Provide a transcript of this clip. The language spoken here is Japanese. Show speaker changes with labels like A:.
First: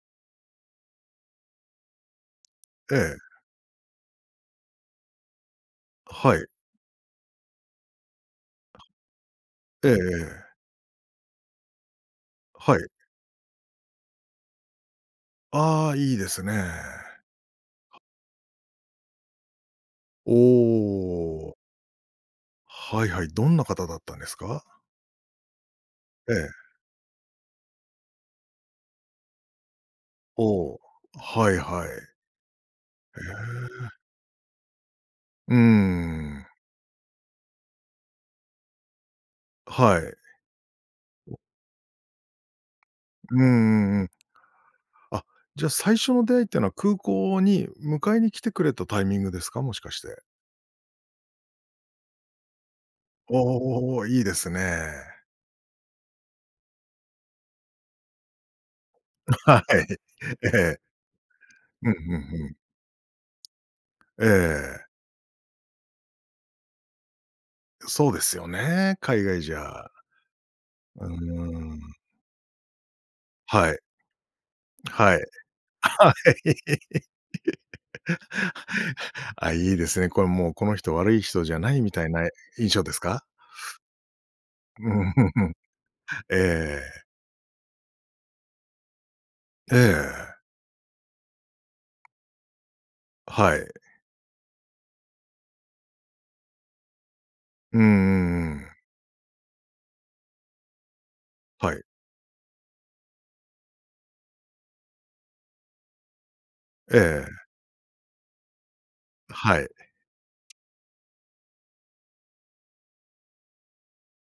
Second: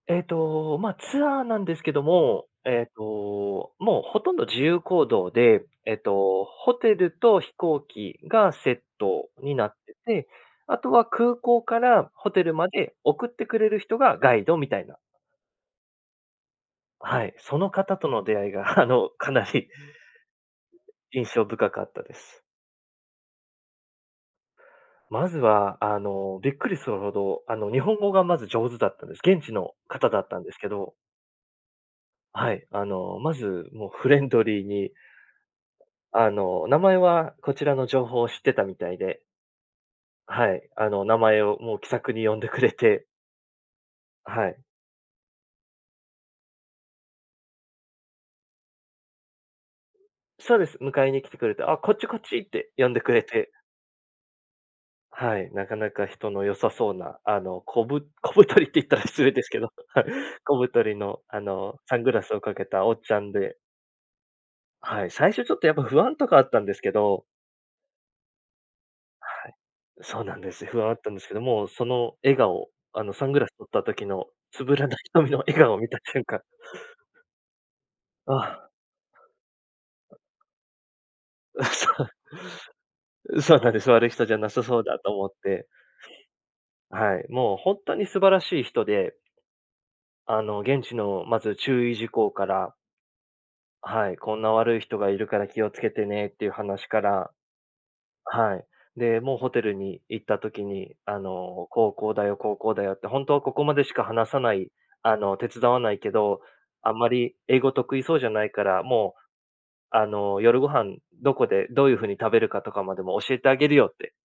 A: えっと、まあツアーなんですけども、えっ
B: ええ。
A: と、もう殆ど自由行動で、えっ
B: は
A: と、
B: い。
A: ホテルと飛行機がセットになっ
B: ええ
A: て
B: え
A: て、
B: え。
A: あとは空港からホテルま
B: はい。
A: で送ってくれる人が、ガイドみたいな
B: ああ、いいですね。
A: はい。その方との出会いがあの、かなり印象
B: おお。
A: 深かったです。
B: はいはい。どんな方だったんですか？
A: まずは、あ
B: え
A: の、
B: え。
A: びっくりするほど、あの、日本語がまず上手だったんです。現地の方だったん
B: お
A: ですけ
B: お、
A: ど
B: はいはい。
A: はい。あの、
B: へ
A: まず、もう
B: え。
A: フレンドリーに
B: うー
A: あ
B: ん。
A: の、名前はこちらの情報を知ってたみたいで。
B: はい。
A: はい。あの名前をもう気さくに呼んでくれて
B: うんうんうん。
A: はい。
B: あ、じゃ、最初の出会いってのは、空港に迎えに来てくれたタイミングですか？もしかして。
A: そうです。迎えに来てくれて、「あ、こっちこっち」って呼んでくれ
B: おお
A: て。
B: おおおおおお。いいですね。
A: はい。なかなか人の良さそうな、あの、こぶ小太りって言ったら失礼ですけ
B: は
A: ど、
B: い。え
A: 小
B: え。
A: 太りのあの、
B: うん、
A: サング
B: ふん
A: ラス
B: ふ
A: を
B: ん。
A: かけたおっちゃんで。
B: ええ。
A: はい、最初ちょっとやっぱ不安とかあったんですけど。
B: そうですよね、海外
A: はい。
B: じゃ。
A: そうなんです。不安はあっ
B: う
A: たんですけど、
B: ー
A: もう、そ
B: ん。
A: の笑顔あの、サングラス取っ
B: はい。
A: た時のつぶらな
B: はい。
A: 瞳の笑顔を見た
B: は
A: 瞬間
B: い。
A: あ
B: あ、いいですね。これもう、この人悪い人じゃ
A: あ、
B: ない、
A: そ
B: みたい
A: う
B: な印象ですか？
A: う、そうなんです。悪い人じゃなさそう
B: う
A: だ
B: ん。
A: と
B: ふ
A: 思
B: ん
A: っ
B: ふん。
A: て
B: ええ。
A: はい。もうほんとに素晴らしい人で。
B: ええ。
A: あの、現地のまず注意事項から
B: はい。
A: はい。こんな悪い人がいるから気を付けてねっていう話から
B: うんうんう
A: はい。
B: ん。
A: で、もうホテルに行った時に、あの、
B: はい。
A: こうこうだよ、こうこうだよって、ほんとはここまでしか話さないあの、手伝わないけど、あん
B: え
A: まり
B: え。
A: 英語得意そうじゃないから、も
B: はい。
A: う、あの、夜ご飯、どこでどういう風に食べるかとかまでも教えてあげるよって。